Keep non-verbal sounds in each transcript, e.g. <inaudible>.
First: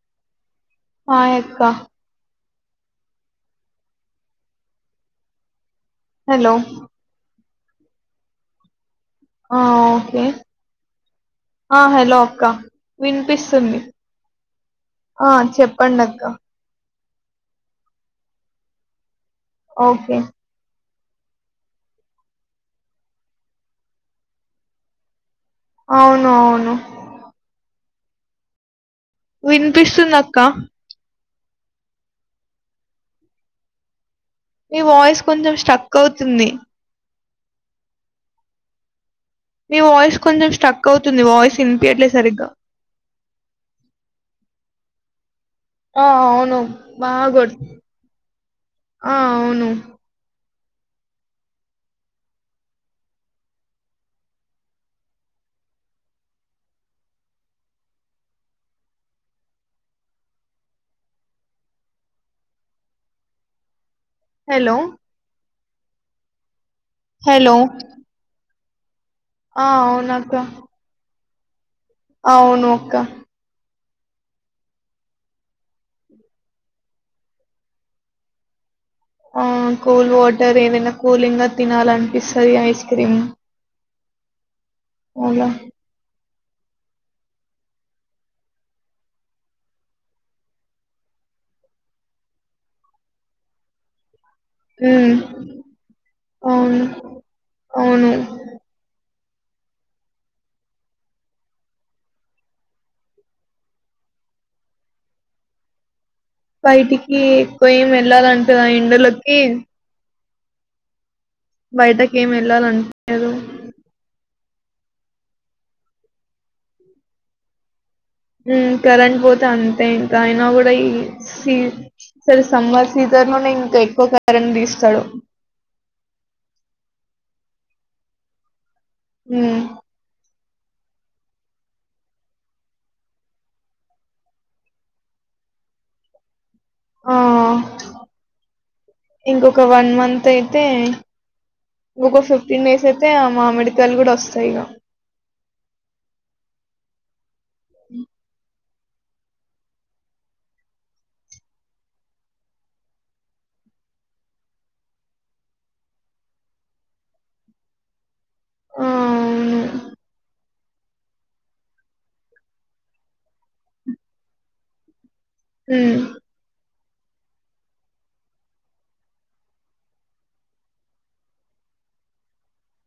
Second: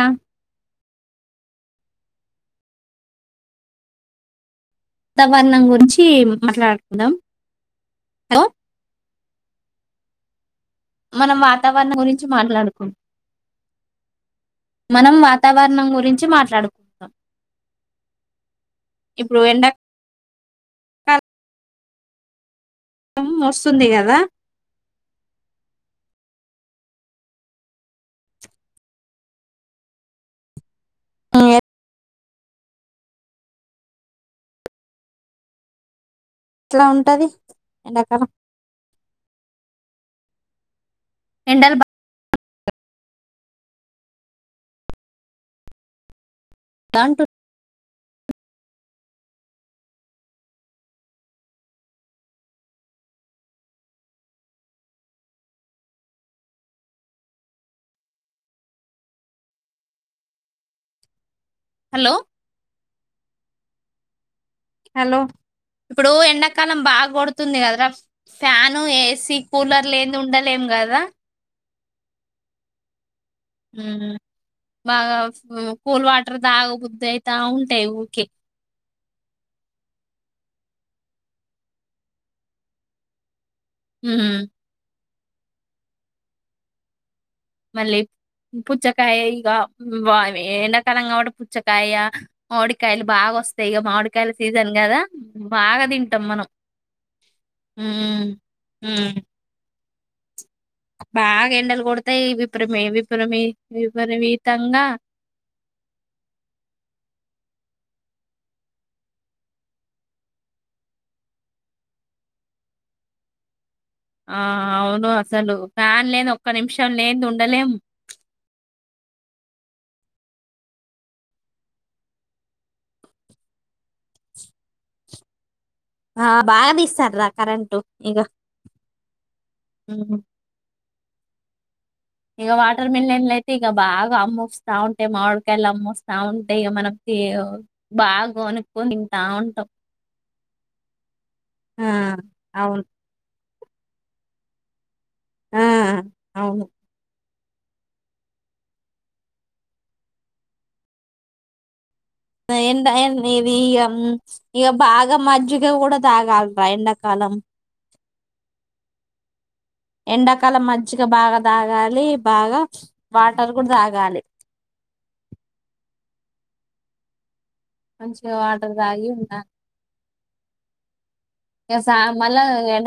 ఆ ఆ ఎక్క సబలా గురించి హలో మాట్లాడుకుందాం హలో ఆ ఓకే మనం ఆ వాతావరణం హలో గురించి అక్క మాట్లాడుకుంటాం వినిపిస్తుంది మనం ఆ వాతావరణం చెప్పండి గురించి అక్క మాట్లాడుకుంటాం ఇప్పుడు ఎంట ఓకే క వస్తుంది కదా అవును అవును వినిపిస్తుందిక్క ఏ మీ వాయిస్ కొంచెం స్ట్రక్ అవుతు ఎట్లా ఉంటది ఎంటక మీ వయిస్ కొంచెం స్ట్రక్ అవుతుంది వాయిస్ ఎండలు ఇనిపి బాగా అట్లే సరిగ్గా ఆ అవును అంటు బాగాగుడ్ ఆ అవును హలో హలో ఇప్పుడు ఎండ కలామ్ బాగా హలో కొడుతుంది కదరా ఫ్యాను ఏ ఏసీ ఆ కూలర్లు లేనిది అవునక్క ఉండలేం కదా అవును అక్క బాగా కోల్ వాటర్ దాగబుద్ధి అయితా ఉంటాయి ఓకే ఆ కూల్ వాటర్ ఏదైనా కూలింగ్ గా తినాల అనిపిస్తుంది ఐస్ క్రీమ్ మ్మ్ అవుగా మళ్ళీ పుచ్చకాయ ఇక ఎండాకాలం కాబట్టి పుచ్చకాయ మామిడికాయలు బాగా వస్తాయి ఇక మామిడికా కాల సీజన్ కదా ఉమ్ బాగా తింటాం మనం అవును అవును. మ్మ్ మ్మ్ కా బాగా ఎండలు కొడతాయి విపు్రమ విపు్రమ విపరీతంగా బయటికి ఎక్కువ ఏం వెళ్ళాలింటారా ఎండలోకి బయటకి ఏం వెళ్ళాలంటారు ఆ అవును అసలు ఫ్యాన్ లేని ఒక్క నిమిషం లేని ఉండలేము కరెంట్ పోతే అంతే ఇంకా అయినా కూడా ఈ సీ సరే సమ్మర్ సీజన్ లోనే ఇంకా ఎక్కువ కరెంట్ తీస్తాడు ఆ బాగా తెస్తాడు రా కరెంంటు ఈగ హ్మ ఇక వాటర్ మిలన్లు అయితే ఇక బాగా అమ్ముస్తా ఉంటే మామిడికాయలు అమ్ముస్తా ఉంటా అ ఆ! మనకి బాగనుకుంటా ఇంకొక ఉంటాం మంత్ అయితే ఆ అవును కాలు కూడా వస్తాయి ఇక ఆ అవును అ ఎ ఇది ఇక ఇక బాగా మజ్జిగ కూడా తాగాలరా ఎండాకాలం ఆ! అవును. ఎండాకాల మజ్జగ బాగా తాగాలి బాగా వాటర్ కూడా తాగాలి మ్మ్ మంచిగా వాటర్ తాగి ఉన్నాను ఇక సా మళ్ళా ఎ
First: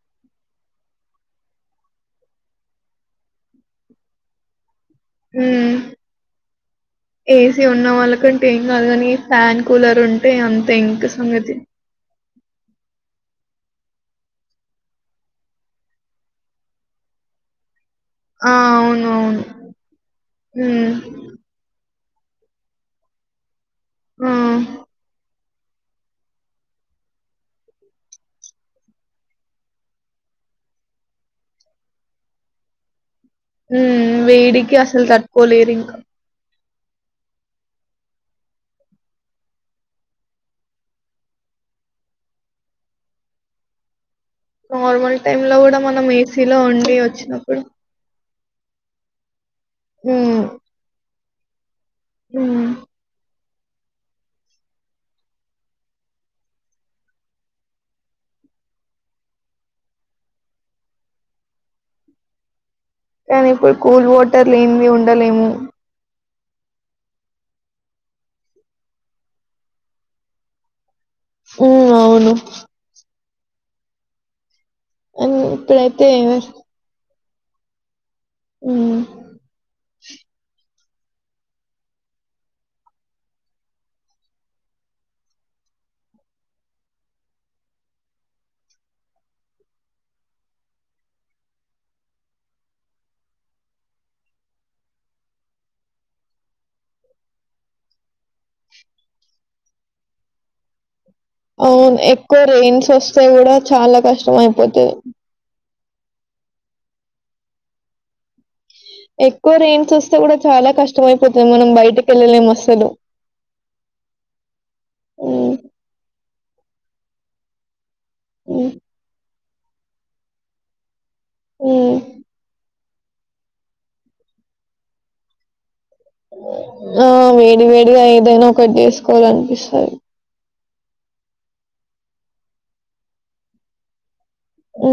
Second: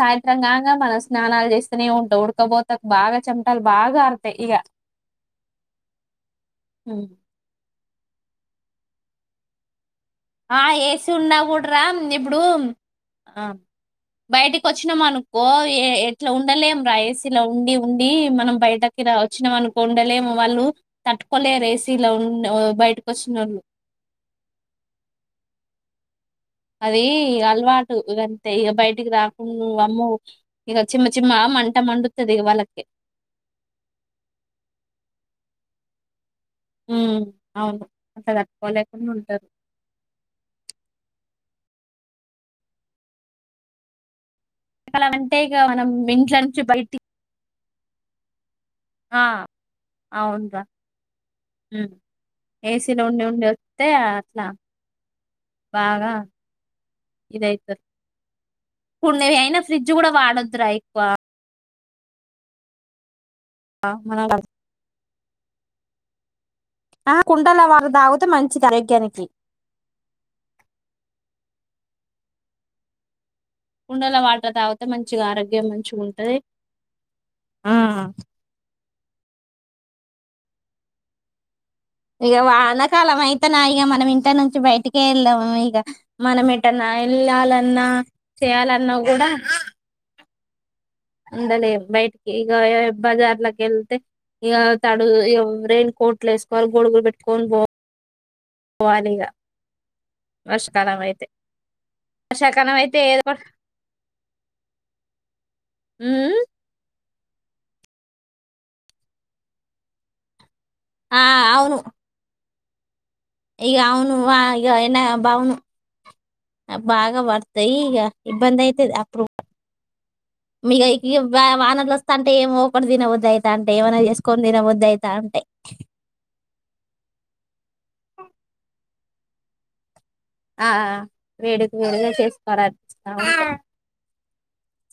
సాయంత్రం కాగా మనం స్నానాలు చేస్తూనే ఉంటా ఉడకపోతే బాగా చెమటాలు బాగా ఆడతాయి ఇక మ్మ్ ఏసి ఉన్న వాళ్ళకంటే ఏం కాదుగాని ఫ్యాన్ కూలర్ ఉంట ఆ ఏసిీ ఉన్నా కూడా రా ఇప్పుడు ఆ బయటికి వచ్చినాం అనుకో ఎట్లా ఉండలేం రా ఏసిలో ఉండి ఉండి ఉండి ఆ! మనం బయటకి అవునవును. వచ్చిననుండలే వాళ్ళు హ్మ్. తట్టుకోలేేరు ఏసి ఇలా ఉ బయటకు వస్తున్నారు ఆ అది అలవాటు ఇదంతే ఇక బయటికి రాకుండా అమ్మ ఇక చిమ చిమ మంట మండుతుంది వాళ్ళకి మ్మ్ వేడికి అసలు తట్టుకోలేరు ఇంకా మ్మ్ అవును అసదపోలే కొ ఉంటారు ఎండాకాలం నార్మల్ అంటే టైమ్ ఇగ లో కూడా మనం ఇంట్లో ఏసీలో నుంచి ఉండి బయటి వచ్చినప్పుడు ఆ హ్మ్. అవును గా హ్మ్. ఏసీలో ఉండి ఉండి అంతే అట్లా బాగా ఇదవుతుంది ఇప్పుడు ను అయినా ఫ్రిడ్జ్ కూడా వాడొదురా ఎక్కువ కానీ ఇప్పుడు కూల్ మనం వాటర్ లేన్ది ఉంట ఉండలేము ఆ కుండల వారు తాగుతే మంచిది ఆరోగ్యానికి మ్మ్ అవును కుండాలో వాటర్ త ఎంత మంచిగా అండ్ ఆరోగ్యం మంచి ఇప్పుడైతే ఉంటది ఆ మ్మ్ ఇక వానకాలం అయితే నా ఇక మనం ఇంట నుంచి బయటికే వెళ్దాము ఇక మనం ఇటన్నా వెళ్ళాలన్నా చేయాలన్నా కూడా ఉందలే బయటికి ఇక బజార్లకి వెళ్తే ఇక తడు రెయిన్ కోట్లు వేసుకోవాలి గోడుగులు పెట్టుకని పోాల వాలిగా వర్షకాలమతే అవును ఎక్కువ రెయిన్స్ వస్తే కూడా చాలా కష్టం అయిపోతుది మ్మ్ ఎక్కువ రేంట్స్ వస్తే కూడా చాలా కష్టమయిపోతుంది మనం బయటకి వెళ్ళలేం అసల్ చలో ఇగ అవును వా ఇగ ఏనా బావును హ్మ్. ఆ బాగా పడతాయి ఇగ ఇబ్బంది హ్మ్. అయితది అప్పుడు <inaudible> ఈ వానర్లు హ్మ్. వస్తా అంటే ఏమో ఇప్పుడు దినబద్ద్దదు అవుతా అంటే ఏమన్నా చేసుకొని తినబద్ద అవుతా అంటే ఆ వేడి వేడిగా ఏదైనా ఒకటి చేసుకోవాల అనిపిస్తారు ఆ వేడికి వేళే చేసుకోవాలస్తాము ఆ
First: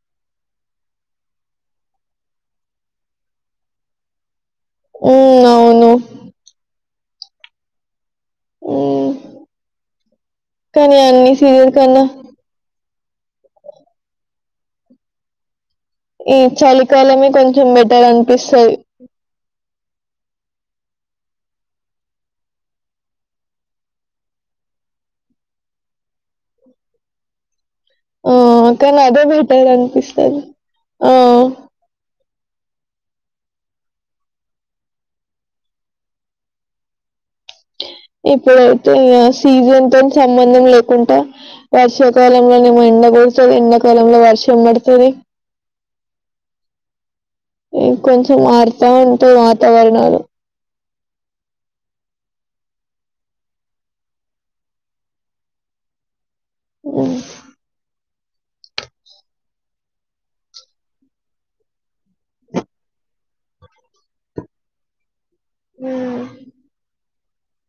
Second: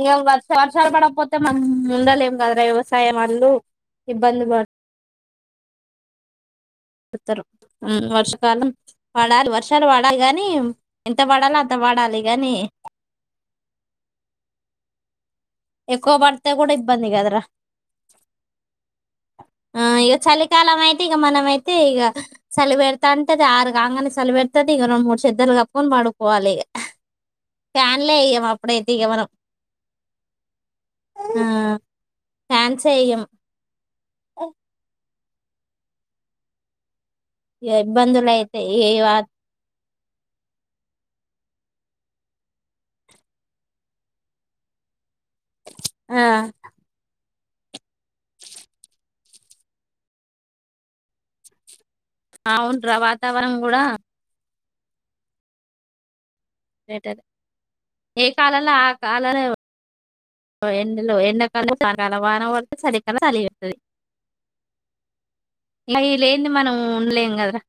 ఇక వసారుసార్ పడకపోతే మనం ఉండలేం కదా వ్యవసాయం వాళ్ళు ఇబ్బంది పడు ఉ అవును తారు వర్షాకాలం ఉమ్, పడాలి వర్షాలు పడాలి గాని కానీ ఎంత అన్ని వాడాలో సీరియల్ అంత కన్నా వాడాలి గాని ఎక్కువ ఈ పడితే కూడా ఇబ్బంది చలికాలమే కదరా. కొంచెం బెటర్ అనిపిస్తుంది కాలం అయితే ఇక మనమయితే ఇక చలి పెడత అంటేది ఆరుంగనే చలి పెడతంది ఇక రెండు మూడు చెద్దరుగా ఫోన్ పడుపోవాలి ఇక ఆ కనీ అదే బేటారు అనిపిస్తది ఆ ఫ్యాన్స్ వెయ్యం ఇగ ఇబ్బందులు ఇప్పుడు అయితాయి ఏ అయితే అయ వాత సీజన్ సంబంధం లేకుండా వర్షాకాలంలోనేమ ఎండగడుతుంది ఎండాకాలంలో వర్షం పడుతుంది ఆ కొంచెం ఆడుతా ఉంటా వాతావరణాలు అవుంట్రా వాతావరణం కూడా ఓ బెటర్ ఏ కాలంలో ఆ కాలంలో ఎలో ఎండాకాల చాల వాన వ చలికాల చలిపోతుంది అవి ఉమ్, లేని మనం ఉండలేము కదరా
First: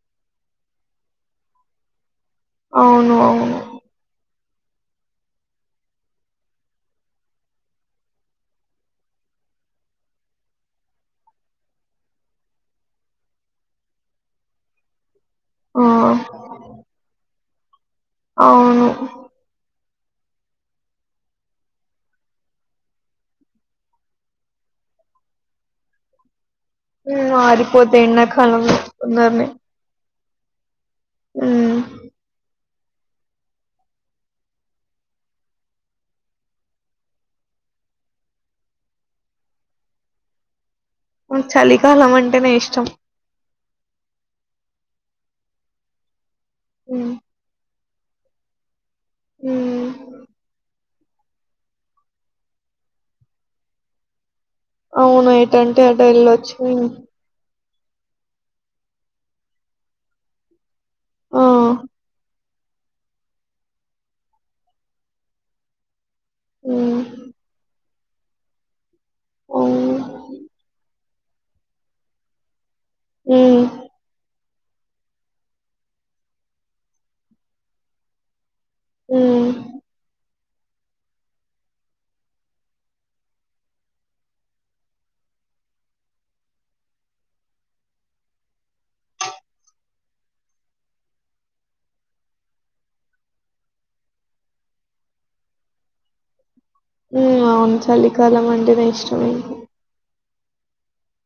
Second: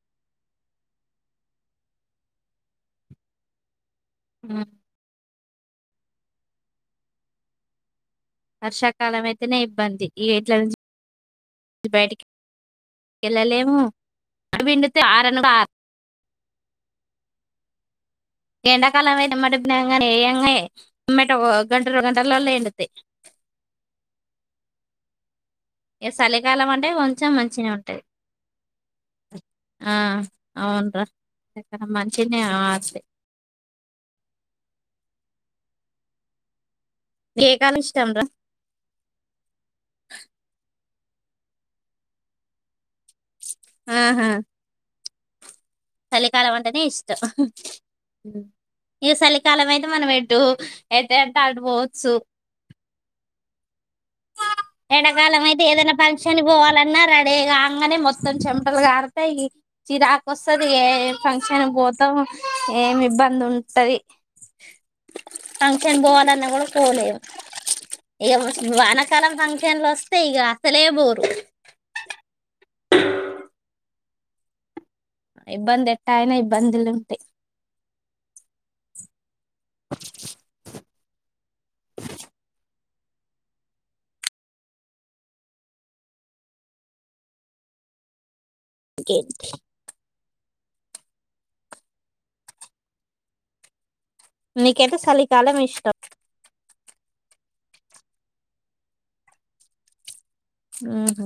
అవును అవును ఆ వర్షాకాలం అయితేనే ఇబ్బంది ఈ ఎట్ల ను బయటికి వెళ్ళలేము పిండితే అనుస ఆ, అవును ఎండకాల అతే మరి ఎ ఎంగ ఉమ్మట గంటరు గంటలా ఉడితే ఎ సాల మరిపోతే ఎన్న కాలంందమే అవును మంచినే ఆ అ ఎ కాలం ఇష్టంరా చలికాలం అంటే నే ఇష్టం ఆ హా అలి చాలీమంటనే ఉమ్ ఇష్టం అ ఈ చలికాలం అయితే ఉమ్ మనం ఎటు అతే అంత అడుపోవచ్చు అవును ఎడాకాలం అయితే ఎటంటే ఏదైనా అటు పంక్షని వెళ్ళొచ్చు ఉమ్, పోవాలన్నా రెడేగా నే మొత్తం చెమటలు కారుతాయి చిరాక వస్తంది ఇగ ఆ ఫంక్షన్ పోత ఏమి ఇబ్బంది ఉంటది ఫంక్షన్కి పోవాల ఉమ్ పోలేవ్ ఏ వాన కాల తనక అవును రస్తే ఇక అసలే బు అ ఇబ్బంది ఎట్టయినా ఇబ్బందులు ఉంటాయి ఉ కే నీకైతే చలి కాలమి ఇష్టం అవును చలికాలం అంటే న ఇష్టమే ఆహ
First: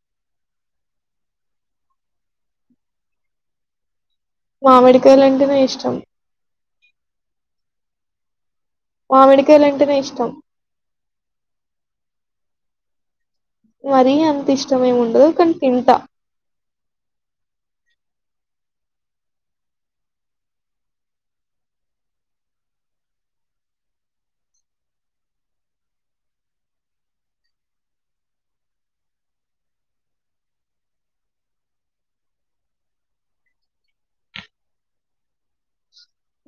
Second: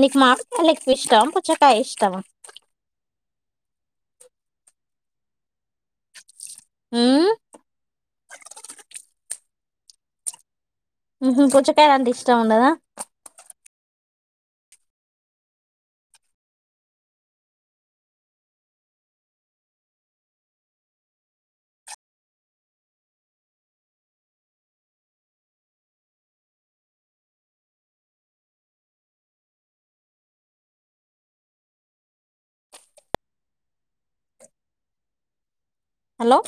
నీకు మామిడికయలు ఎక్కువ ఇష్టమా పుచ్చకాయలు ఇష్టామా మామిడికాయలు అంటే నాకు ఇష్టం అ మామిడికాయలు అంటేనే ఇష్టం పుచ్చకాయలు అంత ఇష్టం ఉండదా మరీ అంత ఇష్టమ ఏమి ఉండదు కానీ తింట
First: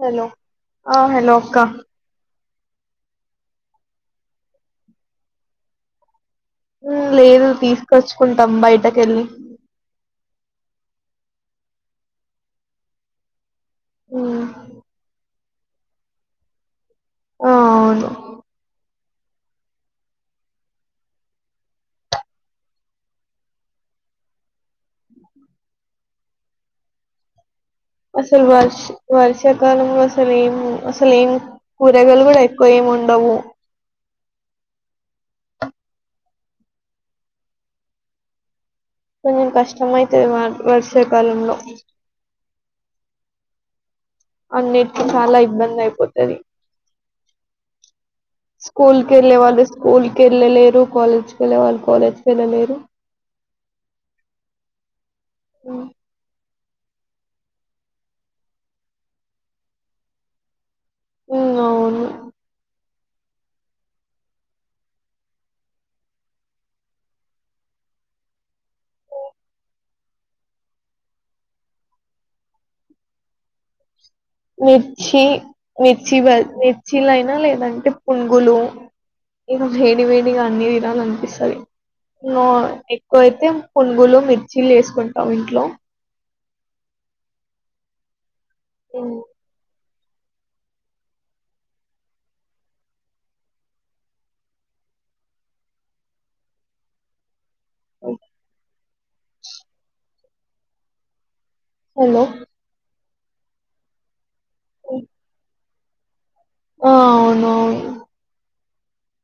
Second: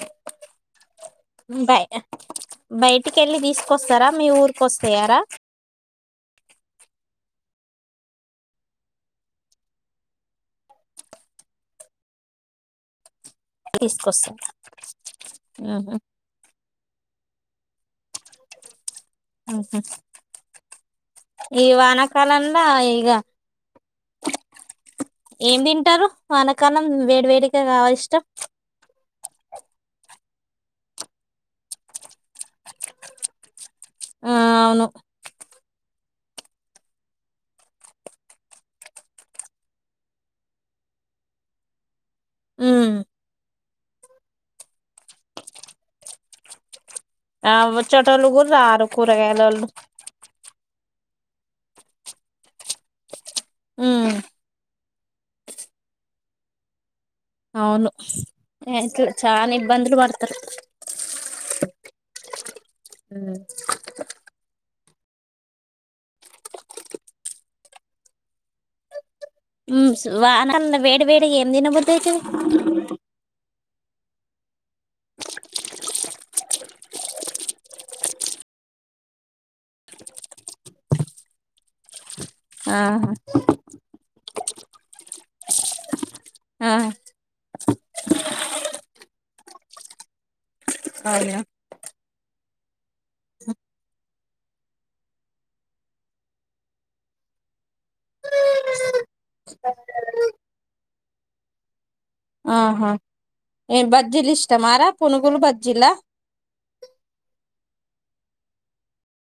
హలో ఆ హలో అక్క బయ బయటికి వెళ్ళి తీసుకొస్తారా మీ ఊరికు వస్తాయారా లేదు తీసుకొచ్చుకుంటాం బయటక వెళ్ళి తీసుకొస్తాను ఉమ్, ఆహా ఆ అవును ఈ వానకాలంలో ఇగ ఏం తింటారు వానకాలం వేడి వేడి అసలు వర్ష వర్షాకాల వ అసలు ఏం అసలు ఏం కూరగాయలు కూడా ఎక్కువ ఏమి ఉండవు ఆ అవును కొంచం కష్టమయితది వర్సాకాలంలోంలో అ అన్నిటికి చాలా ఇబ్బంది అయిపోతుంది ఆ వచ్చేటోళ్ళు కూడా రారు స్కూల్ కేలేవాల కూరగాయలోళ్ళు స్కూల్ కేలే లేరు కాలజ వెళ్ళే వాళ్ళు కాలేజ్కి వెళ్ళలేరు అ అఓ అవును ఆతు చానా ఇబ్బందులు పడుతారు ఉ అవును హ వాన వేడి వేడి ఏం తినబతచ్చ మిర్చి మిర్చి బ మిర్చీల అయినా లేదంటే పుంగులు ఇక వేడి వేడిగా అన్ని తినాలనిపిస్తుంది ఆహా ఎక్కువైతే పునుగులు మి చిల్లి వేసుకుంటాం ఇంట్లో ఆ ఏను అ అఓ హలో ఆహా ఏ బజ్జీలు ఇష్టంరా పునుగులు బజ్జీలా ఆ అవును అవును